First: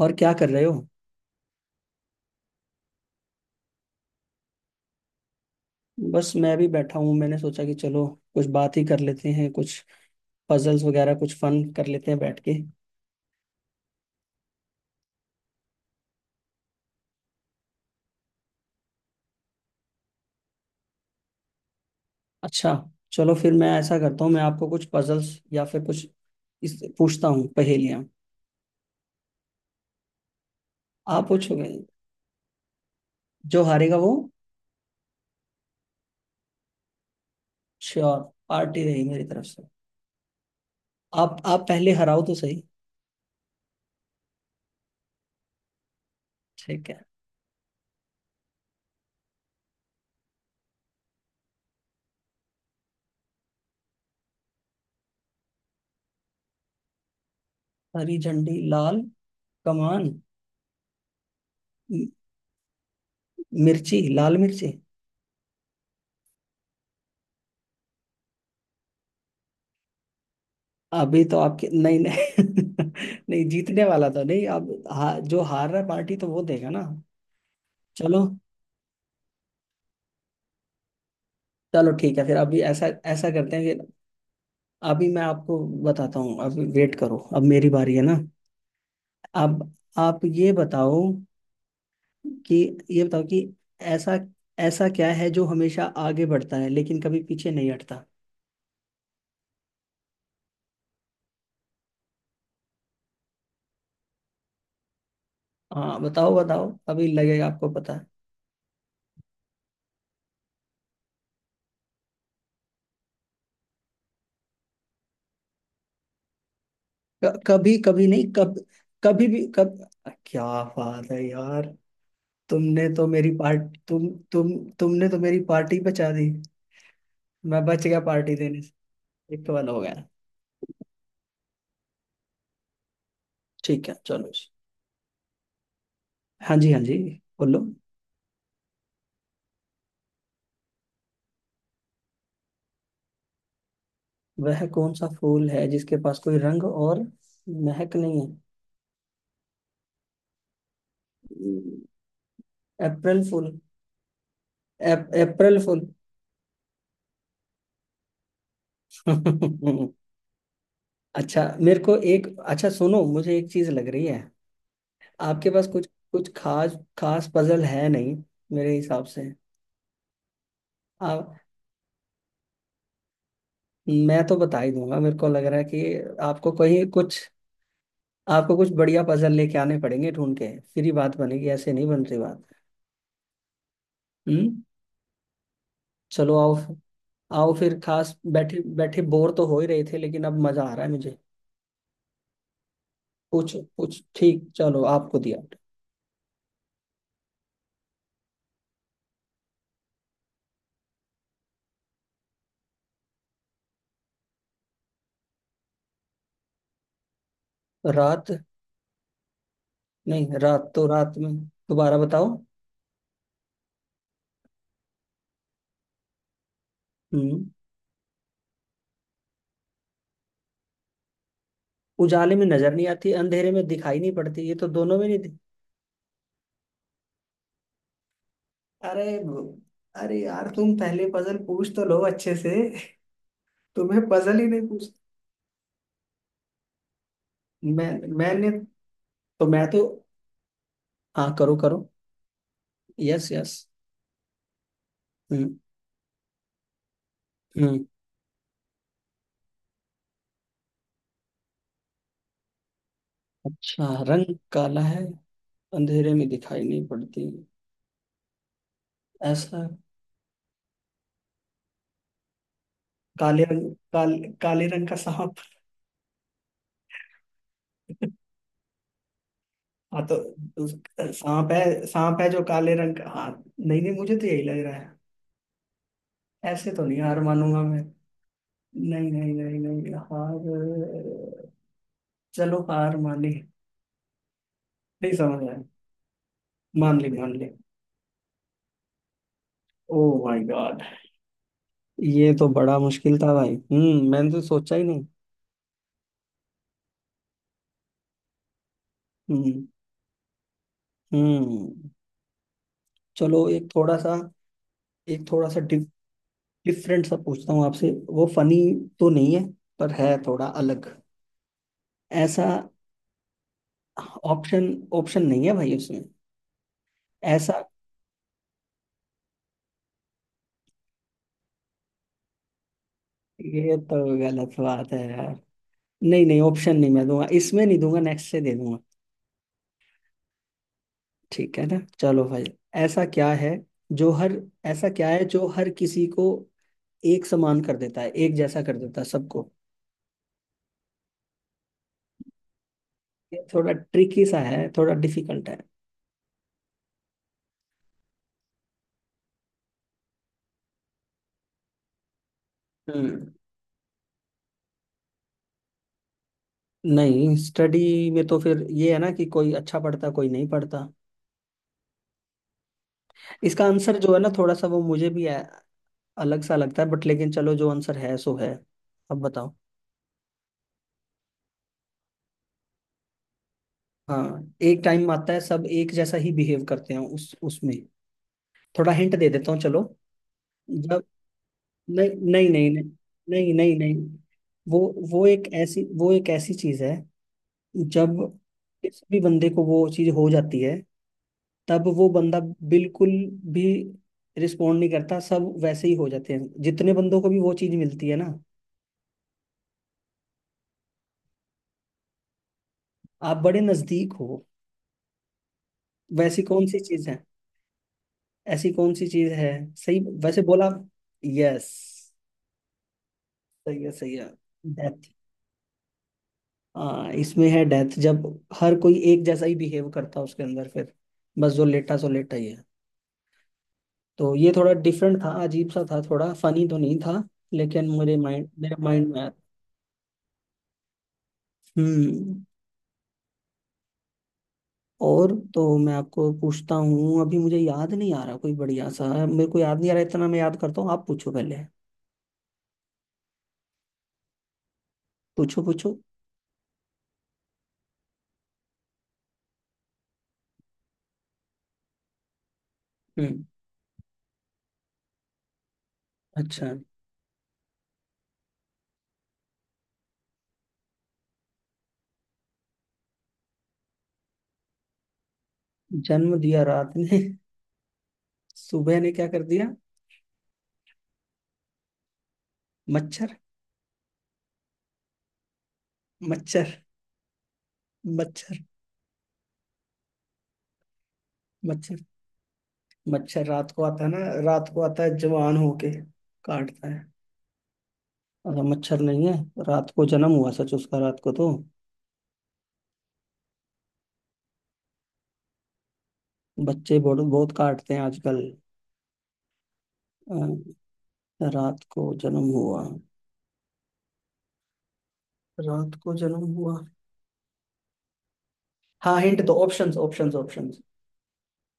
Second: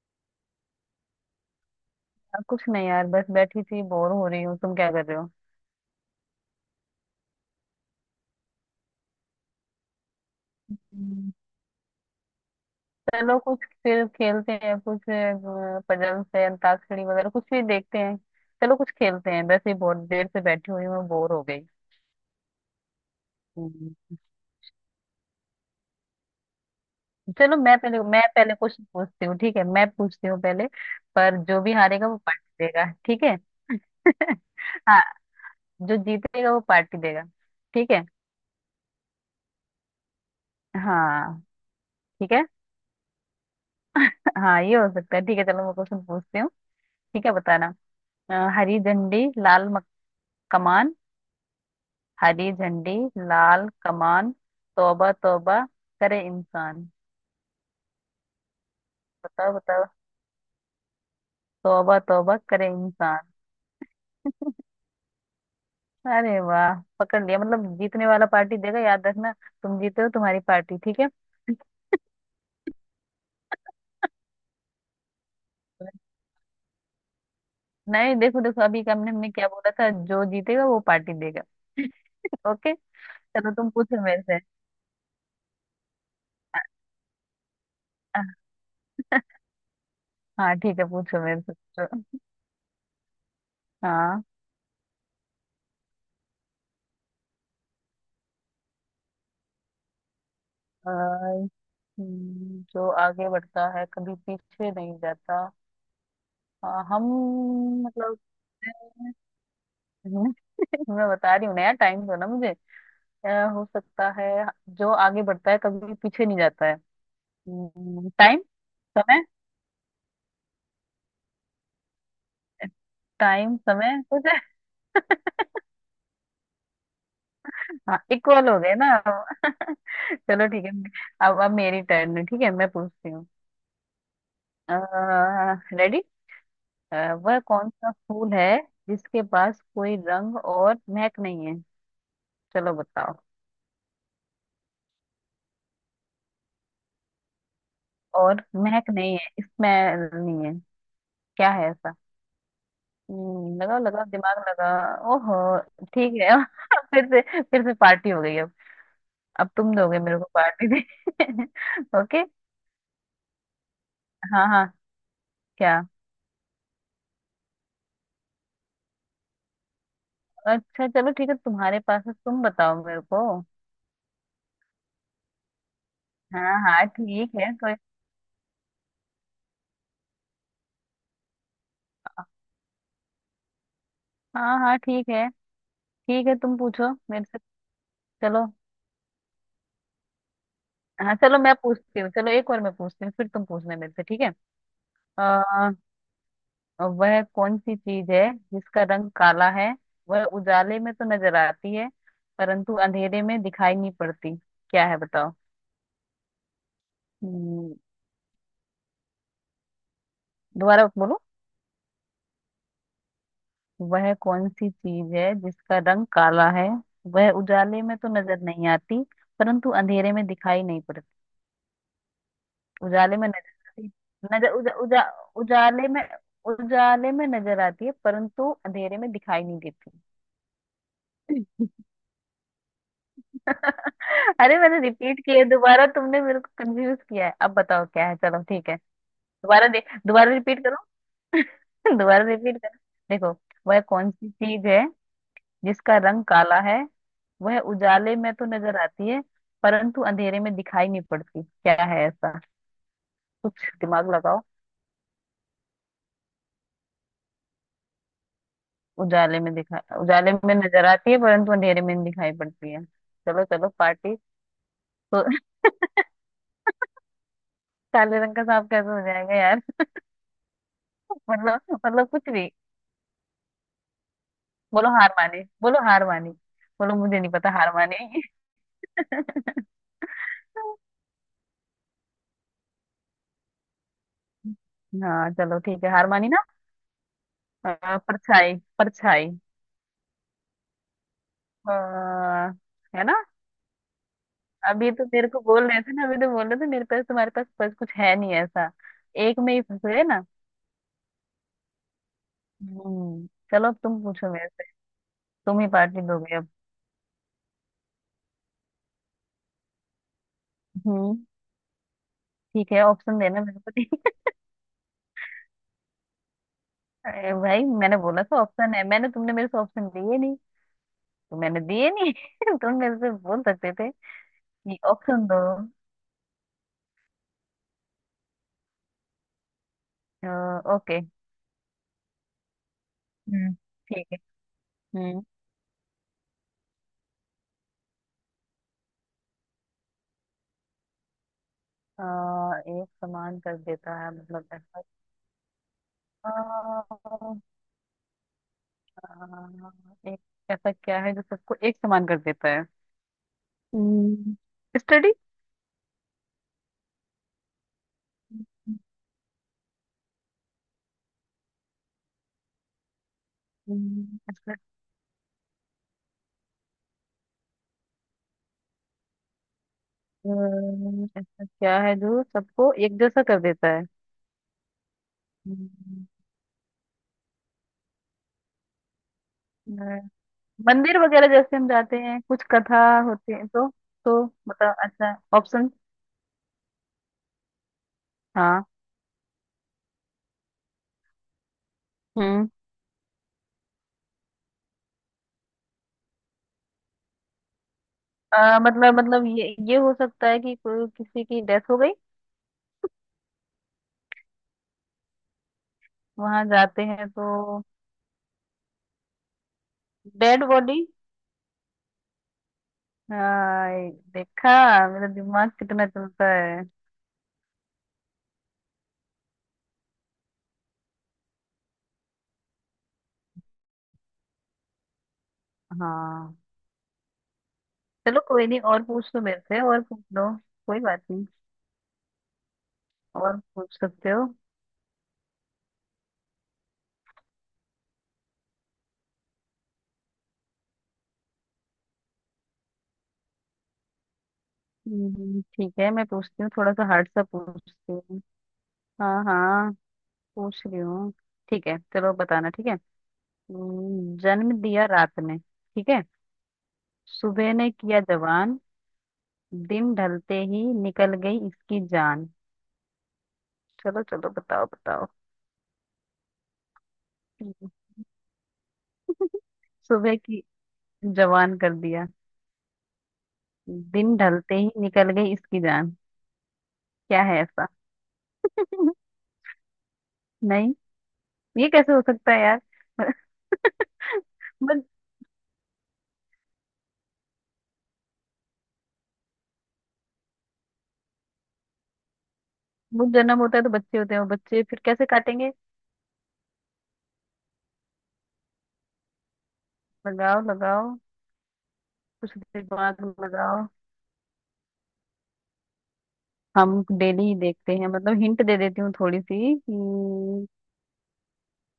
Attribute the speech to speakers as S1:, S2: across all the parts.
S1: और क्या कर रहे हो?
S2: अब कुछ नहीं यार, बस बैठी थी, बोर हो रही हूँ। तुम क्या कर रहे हो?
S1: बस मैं भी बैठा हूँ। मैंने सोचा कि चलो कुछ बात ही कर लेते हैं, कुछ पजल्स वगैरह
S2: हम्म,
S1: कुछ फन कर लेते हैं बैठ के।
S2: चलो कुछ फिर खेलते हैं, कुछ पजल्स है अंताक्षरी वगैरह, कुछ भी देखते हैं। चलो कुछ खेलते हैं, वैसे ही बहुत देर से बैठी हुई हूँ, बोर हो गई।
S1: अच्छा, चलो फिर मैं ऐसा
S2: हम्म,
S1: करता हूँ, मैं आपको कुछ पजल्स या फिर कुछ इस पूछता हूँ,
S2: चलो मैं पहले
S1: पहेलियाँ।
S2: मैं पहले क्वेश्चन पूछती हूँ। ठीक है, मैं पूछती हूँ पहले।
S1: आप
S2: पर जो
S1: पूछोगे,
S2: भी हारेगा वो पार्टी देगा, ठीक है?
S1: जो हारेगा वो।
S2: हाँ, जो जीतेगा वो पार्टी देगा। ठीक है।
S1: श्योर। पार्टी रही मेरी तरफ से।
S2: हाँ,
S1: आप पहले हराओ
S2: ठीक
S1: तो
S2: है।
S1: सही।
S2: हाँ, ये हो सकता है। ठीक है, चलो मैं क्वेश्चन पूछती हूँ।
S1: ठीक है।
S2: ठीक है, बताना। हरी झंडी लाल कमान, हरी झंडी लाल कमान, तौबा तौबा करे इंसान।
S1: हरी झंडी लाल
S2: बताओ बताओ।
S1: कमान।
S2: तौबा
S1: मि-
S2: तौबा करे इंसान।
S1: मिर्ची लाल मिर्ची।
S2: अरे वाह, पकड़ लिया। मतलब जीतने वाला पार्टी देगा, याद रखना। तुम जीते हो, तुम्हारी पार्टी, ठीक है।
S1: अभी तो आपके, नहीं नहीं। नहीं जीतने वाला तो नहीं, अब जो हार रहा है पार्टी तो वो देगा ना।
S2: नहीं,
S1: चलो।
S2: देखो देखो, अभी का हमने हमने क्या बोला था? जो जीतेगा वो पार्टी देगा।
S1: चलो ठीक है, फिर अभी
S2: ओके,
S1: ऐसा ऐसा
S2: चलो
S1: करते
S2: तुम
S1: हैं कि
S2: पूछो मेरे से।
S1: अभी मैं आपको बताता हूँ। अभी वेट करो, अब मेरी बारी है ना। अब आप ये
S2: हाँ ठीक है,
S1: बताओ
S2: पूछो मेरे से, पूछो।
S1: कि ये बताओ कि ऐसा
S2: हाँ।
S1: ऐसा क्या है जो हमेशा आगे बढ़ता है लेकिन कभी पीछे नहीं हटता?
S2: अ, जो आगे बढ़ता है कभी पीछे नहीं जाता।
S1: हाँ बताओ बताओ,
S2: हाँ, हम
S1: अभी लगेगा आपको पता।
S2: मतलब, मैं मैं बता रही हूँ ना यार, टाइम दो ना मुझे। अ, हो सकता है। जो आगे बढ़ता है कभी पीछे नहीं जाता है।
S1: कभी कभी नहीं,
S2: टाइम,
S1: कब
S2: समय।
S1: कभी भी, कब? क्या बात है यार! तुमने तो मेरी
S2: टाइम
S1: पार्टी
S2: समय
S1: तुम
S2: कुछ है।
S1: तुम तुमने तो मेरी पार्टी बचा दी। मैं बच
S2: हाँ,
S1: गया पार्टी
S2: इक्वल हो
S1: देने से।
S2: गए ना हम।
S1: एक सवाल हो गया।
S2: चलो ठीक है, अब मेरी टर्न है। ठीक है, मैं पूछती हूँ।
S1: ठीक है चलो जी।
S2: रेडी?
S1: हाँ जी, हाँ जी।
S2: वह
S1: बोलो।
S2: कौन सा फूल है जिसके पास कोई रंग और महक नहीं है? चलो बताओ।
S1: वह कौन सा फूल है जिसके पास कोई रंग और महक नहीं है?
S2: और महक नहीं है, स्मेल नहीं है। क्या है ऐसा?
S1: अप्रैल फूल।
S2: लगाओ लगाओ, दिमाग लगा। ओहो,
S1: अप्रैल फूल।
S2: ठीक है। फिर से पार्टी हो गई अब। अब तुम दोगे मेरे को, पार्टी दे।
S1: अच्छा, मेरे को
S2: ओके।
S1: एक सुनो, मुझे एक चीज लग रही है,
S2: हाँ हाँ।
S1: आपके पास
S2: क्या?
S1: कुछ कुछ खास खास पजल है नहीं मेरे हिसाब से।
S2: अच्छा चलो ठीक है,
S1: आप
S2: तुम्हारे पास है, तुम बताओ मेरे को।
S1: मैं तो बता ही दूंगा, मेरे को लग रहा है कि आपको
S2: हाँ
S1: कोई
S2: हाँ
S1: कुछ,
S2: ठीक है, कोई।
S1: आपको कुछ बढ़िया पजल लेके आने पड़ेंगे, ढूंढ के फिर ही बात बनेगी, ऐसे नहीं बन रही बात।
S2: हाँ
S1: हम्म।
S2: हाँ ठीक है। ठीक है,
S1: चलो आओ।
S2: तुम पूछो मेरे से।
S1: आओ फिर खास,
S2: चलो।
S1: बैठे बैठे बोर तो हो ही रहे थे लेकिन अब मजा आ रहा है
S2: हाँ
S1: मुझे।
S2: चलो, मैं पूछती हूँ। चलो एक और मैं पूछती हूँ, फिर तुम
S1: पूछो
S2: पूछना मेरे
S1: पूछ,
S2: से, ठीक है?
S1: ठीक चलो, आपको दिया।
S2: अ, और वह कौन सी चीज है जिसका रंग काला है? वह उजाले में तो नजर आती है परंतु अंधेरे में दिखाई नहीं पड़ती। क्या है बताओ? हम्म,
S1: रात। नहीं, रात तो
S2: दोबारा
S1: रात
S2: बोलो।
S1: में। दोबारा बताओ।
S2: वह कौन सी चीज है जिसका रंग काला है? वह
S1: हम्म।
S2: उजाले में तो नजर नहीं आती परंतु अंधेरे में दिखाई नहीं पड़ती।
S1: उजाले में नजर नहीं आती,
S2: उजाले में
S1: अंधेरे
S2: नजर
S1: में
S2: आती
S1: दिखाई नहीं पड़ती,
S2: नजर
S1: ये तो
S2: उजा,
S1: दोनों
S2: उजा,
S1: में नहीं थी।
S2: उजाले में उजाले में नजर आती है परंतु अंधेरे में
S1: अरे
S2: दिखाई नहीं
S1: ब-
S2: देती।
S1: अरे यार, तुम पहले पजल पूछ तो लो अच्छे से। तुम्हें पजल ही
S2: अरे
S1: नहीं
S2: मैंने
S1: पूछ,
S2: रिपीट किया है, दोबारा तुमने मेरे को कंफ्यूज किया है। अब
S1: मैं
S2: बताओ क्या है, चलो
S1: मैंने
S2: ठीक है।
S1: मैं
S2: दोबारा दे
S1: तो।
S2: दोबारा रिपीट करो।
S1: हाँ करो करो।
S2: दोबारा रिपीट करो।
S1: यस
S2: देखो,
S1: यस।
S2: वह कौन सी चीज है
S1: हम्म,
S2: जिसका रंग काला है? वह
S1: हम्म।
S2: उजाले में तो नजर आती है परंतु अंधेरे में दिखाई नहीं पड़ती। क्या है ऐसा? कुछ
S1: अच्छा,
S2: दिमाग
S1: रंग
S2: लगाओ।
S1: काला है, अंधेरे में दिखाई नहीं पड़ती। ऐसा
S2: उजाले में नजर आती है परंतु अंधेरे में नहीं दिखाई पड़ती है।
S1: काले
S2: चलो चलो,
S1: रंग काल,
S2: पार्टी।
S1: काले रंग का
S2: तो
S1: सांप।
S2: काले रंग का सांप कैसे हो जाएगा यार?
S1: हाँ तो उस- सांप
S2: मतलब
S1: है,
S2: मतलब
S1: सांप है
S2: कुछ
S1: जो
S2: भी।
S1: काले रंग का, हाँ। नहीं नहीं, मुझे तो यही लग रहा है।
S2: बोलो हार मानी।
S1: ऐसे तो
S2: बोलो
S1: नहीं
S2: मुझे
S1: हार
S2: नहीं पता,
S1: मानूंगा
S2: हार
S1: मैं।
S2: मानेगी?
S1: नहीं नहीं नहीं नहीं हार। चलो हार मान ली, नहीं
S2: हाँ
S1: समझ आया।
S2: चलो ठीक है, हार मानी ना।
S1: मान ली, मान ली।
S2: परछाई, परछाई।
S1: Oh my God!
S2: अ,
S1: ये तो बड़ा
S2: है ना,
S1: मुश्किल था भाई, मैंने तो सोचा ही
S2: अभी तो
S1: नहीं।
S2: मेरे को बोल रहे थे ना, अभी तो बोल रहे थे मेरे पास तुम्हारे पास बस कुछ है नहीं ऐसा। एक में ही
S1: हम्म,
S2: फंसे ना।
S1: हम्म।
S2: हम्म
S1: चलो एक
S2: चलो, अब
S1: थोड़ा
S2: तुम
S1: सा,
S2: पूछो मेरे से,
S1: एक थोड़ा सा
S2: तुम ही पार्टी दोगे अब।
S1: डिफरेंट सा पूछता हूँ आपसे, वो फनी तो नहीं है, पर है थोड़ा अलग।
S2: हम्म
S1: ऐसा।
S2: ठीक है, ऑप्शन देना मेरे को, ठीक
S1: ऑप्शन ऑप्शन नहीं है भाई उसमें,
S2: है? अरे
S1: ऐसा।
S2: भाई मैंने बोला था ऑप्शन है। मैंने तुमने मेरे से ऑप्शन दिए नहीं तो मैंने दिए नहीं। तुम मेरे से बोल सकते
S1: ये
S2: थे,
S1: तो गलत
S2: ये
S1: बात है
S2: ऑप्शन
S1: यार।
S2: दो।
S1: नहीं नहीं, ऑप्शन नहीं मैं दूंगा इसमें, नहीं दूंगा, नेक्स्ट से दे दूंगा।
S2: ओके।
S1: ठीक है ना, चलो भाई। ऐसा क्या है
S2: हम्म ठीक
S1: जो
S2: है।
S1: हर ऐसा क्या
S2: हम्म
S1: है जो हर किसी को एक समान कर देता है, एक जैसा कर देता है सबको?
S2: अ, एक समान
S1: ये
S2: कर
S1: थोड़ा
S2: देता है
S1: ट्रिकी सा
S2: मतलब
S1: है,
S2: ऐसा?
S1: थोड़ा डिफिकल्ट
S2: अ, एक ऐसा क्या है जो सबको एक समान कर देता है?
S1: है।
S2: हम्म, स्टडी।
S1: नहीं, स्टडी में तो फिर ये है ना कि कोई अच्छा पढ़ता, कोई नहीं पढ़ता। इसका आंसर जो है ना, थोड़ा
S2: ऐसा
S1: सा वो मुझे भी अलग सा लगता है, बट लेकिन चलो, जो आंसर है सो है। अब बताओ।
S2: ऐसा क्या है जो सबको एक जैसा कर देता है?
S1: हाँ, एक टाइम आता है सब एक
S2: हम्म।
S1: जैसा ही बिहेव करते हैं उस उसमें। थोड़ा हिंट दे देता हूँ, चलो।
S2: अ, मंदिर
S1: जब,
S2: वगैरह जैसे हम जाते
S1: नहीं
S2: हैं, कुछ
S1: नहीं नहीं
S2: कथा
S1: नहीं
S2: होती है
S1: नहीं
S2: तो
S1: नहीं नहीं।
S2: तो बता
S1: वो
S2: अच्छा ऑप्शन।
S1: वो एक ऐसी चीज है जब किसी भी बंदे को वो चीज हो जाती है, तब वो बंदा
S2: हाँ।
S1: बिल्कुल भी रिस्पोंड नहीं करता, सब वैसे ही हो जाते हैं, जितने बंदों को भी वो चीज मिलती है ना।
S2: मतलब ये हो सकता है कि कोई किसी की डेथ हो गई,
S1: आप बड़े नजदीक हो। वैसी
S2: वहां
S1: कौन सी
S2: जाते
S1: चीज
S2: हैं
S1: है?
S2: तो।
S1: ऐसी कौन सी चीज है? सही वैसे
S2: डेड
S1: बोला।
S2: बॉडी।
S1: यस। सही है, सही है।
S2: देखा मेरा
S1: डेथ।
S2: दिमाग कितना चलता है।
S1: हाँ इसमें है डेथ, जब हर कोई एक जैसा ही बिहेव करता है उसके अंदर, फिर बस जो लेटा सो लेटा ही है। तो ये थोड़ा डिफरेंट था, अजीब सा था, थोड़ा
S2: हाँ।
S1: फनी तो नहीं था, लेकिन
S2: चलो कोई नहीं,
S1: मेरे
S2: और
S1: माइंड
S2: पूछ
S1: में
S2: लो
S1: आया।
S2: मेरे से, और पूछ लो, कोई बात नहीं,
S1: हम्म।
S2: और पूछ सकते हो।
S1: और तो मैं आपको पूछता हूँ, अभी मुझे याद नहीं आ रहा कोई बढ़िया सा, मेरे को याद नहीं आ रहा इतना, मैं याद करता हूँ, आप पूछो पहले। पूछो
S2: ठीक है,
S1: पूछो।
S2: मैं पूछती हूँ, थोड़ा सा हार्ड सा पूछती हूँ। हाँ हाँ, पूछ रही हूँ। ठीक है, चलो बताना, ठीक है।
S1: हम्म।
S2: जन्म दिया रात ने, ठीक है?
S1: अच्छा।
S2: सुबह ने किया जवान, दिन ढलते ही निकल गई इसकी जान। चलो चलो बताओ बताओ।
S1: जन्म दिया रात ने, सुबह ने क्या कर दिया?
S2: सुबह की, जवान कर दिया,
S1: मच्छर।
S2: दिन ढलते ही निकल गई इसकी जान।
S1: मच्छर।
S2: क्या है ऐसा?
S1: मच्छर।
S2: नहीं, ये कैसे
S1: मच्छर।
S2: हो सकता है यार?
S1: मच्छर रात को आता है ना, रात को
S2: बस।
S1: आता है जवान होके, काटता है। अच्छा, मच्छर नहीं है? रात को जन्म हुआ सच उसका, रात को तो
S2: वो जन्म होता है तो बच्चे होते हैं, वो बच्चे फिर कैसे काटेंगे?
S1: बच्चे बहुत बहुत काटते हैं आजकल। अ,
S2: लगाओ लगाओ,
S1: रात को
S2: कुछ
S1: जन्म हुआ।
S2: दिमाग लगाओ।
S1: रात को जन्म हुआ।
S2: हम डेली ही देखते हैं मतलब, हिंट दे देती हूँ
S1: हाँ
S2: थोड़ी
S1: हिंट दो,
S2: सी कि।
S1: Options options options.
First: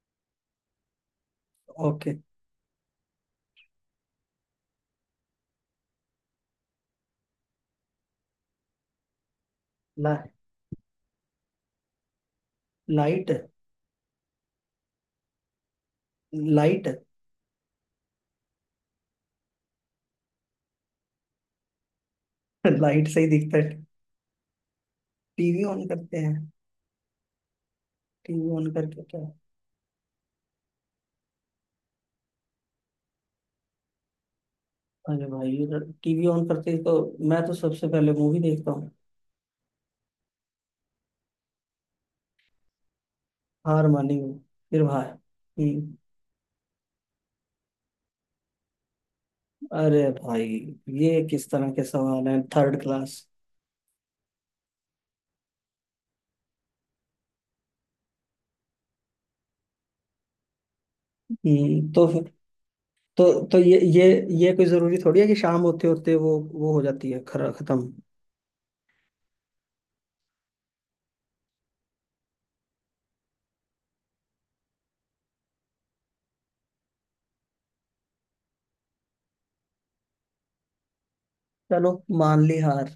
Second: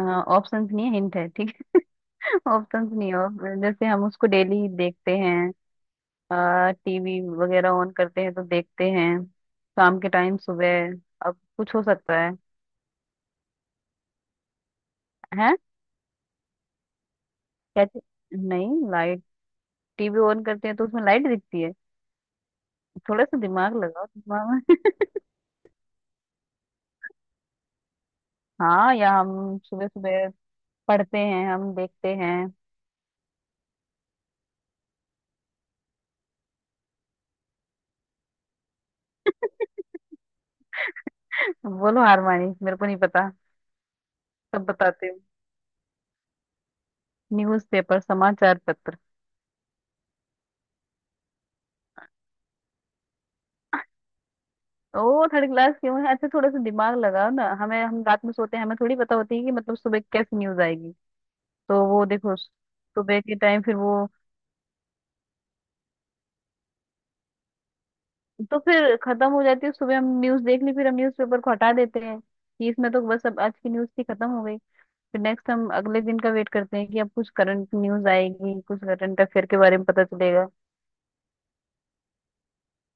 S2: ऑप्शंस नहीं है, हिंट है ठीक
S1: ओके।
S2: है। ऑप्शंस नहीं है, और जैसे हम उसको डेली देखते हैं। टीवी वगैरह ऑन करते हैं तो देखते हैं, शाम के
S1: ला,
S2: टाइम सुबह, अब कुछ हो सकता है?
S1: लाइट।
S2: हैं?
S1: लाइट।
S2: क्या चीज़? नहीं, लाइट। टीवी ऑन करते हैं तो उसमें लाइट दिखती है।
S1: लाइट से
S2: थोड़ा
S1: ही
S2: सा
S1: दिखता है।
S2: दिमाग लगाओ, दिमाग में।
S1: टीवी ऑन करते हैं? टीवी ऑन
S2: हाँ,
S1: करके
S2: या
S1: क्या?
S2: हम सुबह सुबह पढ़ते हैं, हम देखते हैं।
S1: अरे भाई, टीवी ऑन करते ही तो मैं तो सबसे पहले मूवी देखता हूँ।
S2: बोलो हार मानी, मेरे को नहीं पता,
S1: हार मानी हूँ।
S2: सब
S1: फिर भाई।
S2: बताते हो।
S1: हम्म।
S2: न्यूज पेपर, समाचार पत्र।
S1: अरे भाई, ये किस तरह के सवाल हैं, थर्ड क्लास।
S2: ओ थर्ड क्लास क्यों है? अच्छा थोड़ा सा दिमाग लगाओ ना, हमें, हम रात में सोते हैं, हमें थोड़ी पता होती है कि मतलब सुबह कैसी न्यूज आएगी। तो वो
S1: तो
S2: देखो सुबह के
S1: तो तो
S2: टाइम, फिर
S1: ये
S2: वो
S1: ये ये कोई जरूरी थोड़ी है कि शाम होते होते वो हो जाती है खर खत्म।
S2: तो फिर खत्म हो जाती है। सुबह हम न्यूज देख ली, फिर हम न्यूज पेपर को हटा देते हैं कि इसमें तो बस, अब आज की न्यूज थी, खत्म हो गई। फिर नेक्स्ट हम अगले दिन का वेट करते हैं कि अब कुछ करंट न्यूज आएगी, कुछ करंट अफेयर के बारे में पता चलेगा।
S1: चलो मान ली हार।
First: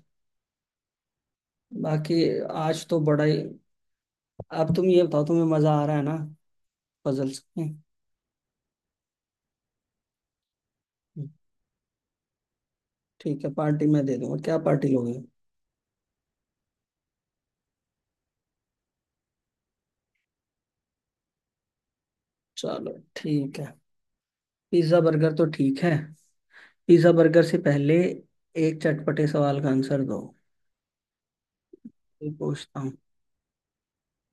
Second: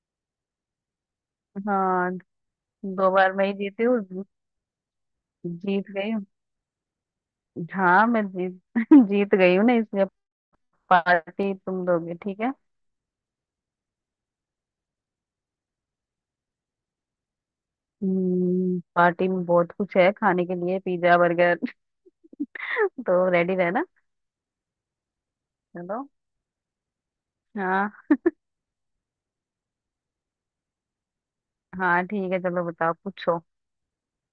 S2: हाँ,
S1: बाकी, आज तो
S2: दो
S1: बड़ा
S2: बार
S1: ही।
S2: मैं ही जीती हूँ,
S1: अब तुम ये बताओ, तुम्हें मजा आ
S2: जीत
S1: रहा है
S2: गई
S1: ना
S2: हूँ।
S1: पजल्स में?
S2: हाँ मैं जीत जीत गई हूँ ना, इसलिए पार्टी तुम दोगे, ठीक है?
S1: ठीक है, पार्टी मैं दे दूंगा, क्या पार्टी लोगे?
S2: पार्टी में बहुत कुछ है खाने के लिए, पिज्जा बर्गर।
S1: चलो
S2: तो रेडी
S1: ठीक है।
S2: रहना।
S1: पिज्जा बर्गर तो ठीक है।
S2: चलो।
S1: पिज्जा बर्गर से
S2: हाँ
S1: पहले एक चटपटे सवाल का आंसर दो।
S2: हाँ
S1: ये
S2: ठीक है, चलो
S1: पूछता
S2: बताओ
S1: हूँ,
S2: पूछो।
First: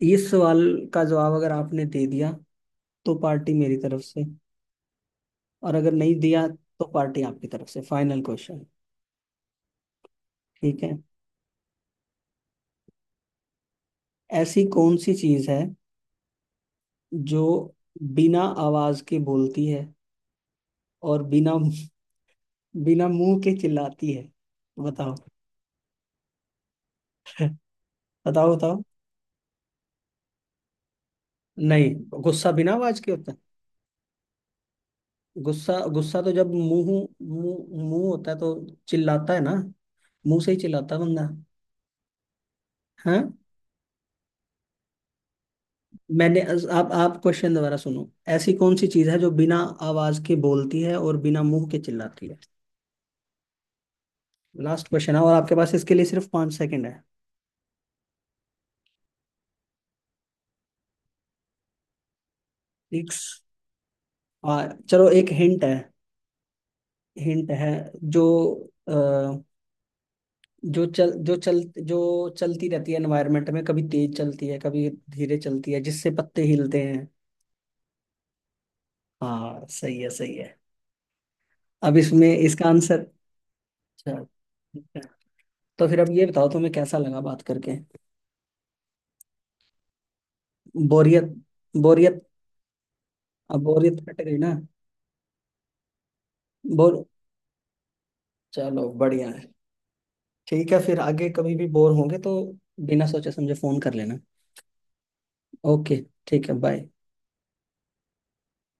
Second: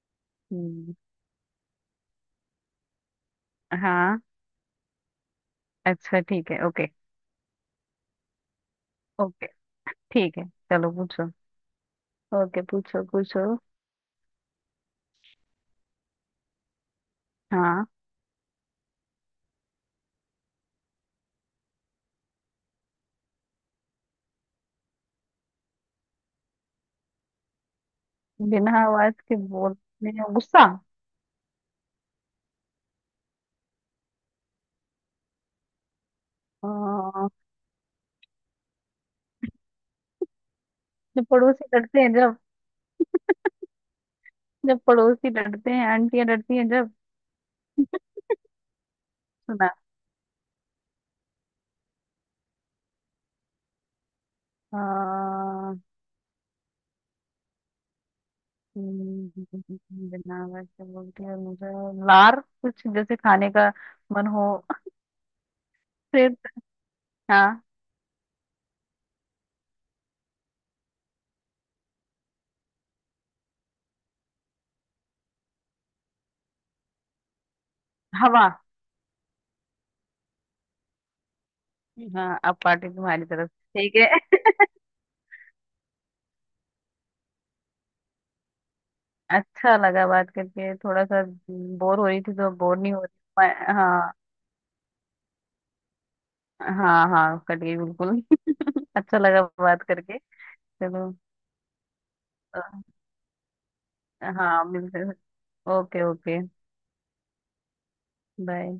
S1: इस सवाल
S2: हम्म,
S1: का जवाब अगर आपने दे दिया तो पार्टी मेरी तरफ
S2: हाँ,
S1: से, और अगर नहीं
S2: अच्छा
S1: दिया
S2: ठीक है,
S1: तो
S2: ओके
S1: पार्टी आपकी तरफ से। Final question.
S2: ओके। ठीक है,
S1: ठीक
S2: चलो
S1: है।
S2: पूछो। ओके पूछो पूछो।
S1: ऐसी कौन सी चीज है जो
S2: हाँ।
S1: बिना आवाज के बोलती है और बिना बिना मुंह के चिल्लाती है? बताओ। बताओ
S2: बिना
S1: बताओ।
S2: आवाज के बोलने, गुस्सा?
S1: नहीं। गुस्सा बिना आवाज के होता है? गुस्सा गुस्सा तो जब मुंह
S2: हाँ,
S1: मुंह मुंह होता है तो चिल्लाता है ना, मुंह से ही चिल्लाता है
S2: जब
S1: बंदा।
S2: पड़ोसी लड़ते हैं, जब
S1: हाँ।
S2: जब पड़ोसी लड़ते हैं, आंटियां
S1: मैंने
S2: लड़ती हैं,
S1: आप
S2: जब।
S1: आप क्वेश्चन दोबारा सुनो। ऐसी कौन सी चीज है जो बिना
S2: सुना।
S1: आवाज के बोलती है और बिना मुंह के चिल्लाती है? लास्ट क्वेश्चन है और आपके पास
S2: हाँ,
S1: इसके लिए सिर्फ 5 सेकंड है।
S2: हम्म, बिना आवाज के बोलती है, मुझे लार, कुछ जैसे
S1: सिक्स।
S2: खाने का मन हो,
S1: आ, चलो एक हिंट है।
S2: सिर।
S1: हिंट
S2: हाँ,
S1: है जो, अ, जो चल जो चल जो चलती रहती है एनवायरनमेंट में, कभी तेज चलती है कभी धीरे चलती है, जिससे पत्ते हिलते हैं।
S2: हवा।
S1: हाँ सही है, सही है। अब इसमें
S2: हाँ अब
S1: इसका
S2: पार्टी
S1: आंसर।
S2: तुम्हारी तरफ से, ठीक
S1: अच्छा
S2: है।
S1: ठीक है। तो फिर अब ये बताओ, तुम्हें कैसा लगा बात करके?
S2: अच्छा लगा बात करके, थोड़ा सा
S1: बोरियत।
S2: बोर हो
S1: बोरियत
S2: रही थी तो बोर नहीं हो रही
S1: अब, बोरियत
S2: हाँ।
S1: कट गई ना? बोर।
S2: हाँ हाँ, कट गई बिल्कुल।
S1: चलो
S2: अच्छा
S1: बढ़िया
S2: लगा
S1: है।
S2: बात करके।
S1: ठीक है फिर
S2: चलो।
S1: आगे कभी भी बोर होंगे तो
S2: अ,
S1: बिना सोचे समझे फोन कर लेना।
S2: हाँ, मिलते हैं।
S1: ओके।
S2: Okay okay.
S1: ठीक है बाय।
S2: बाय।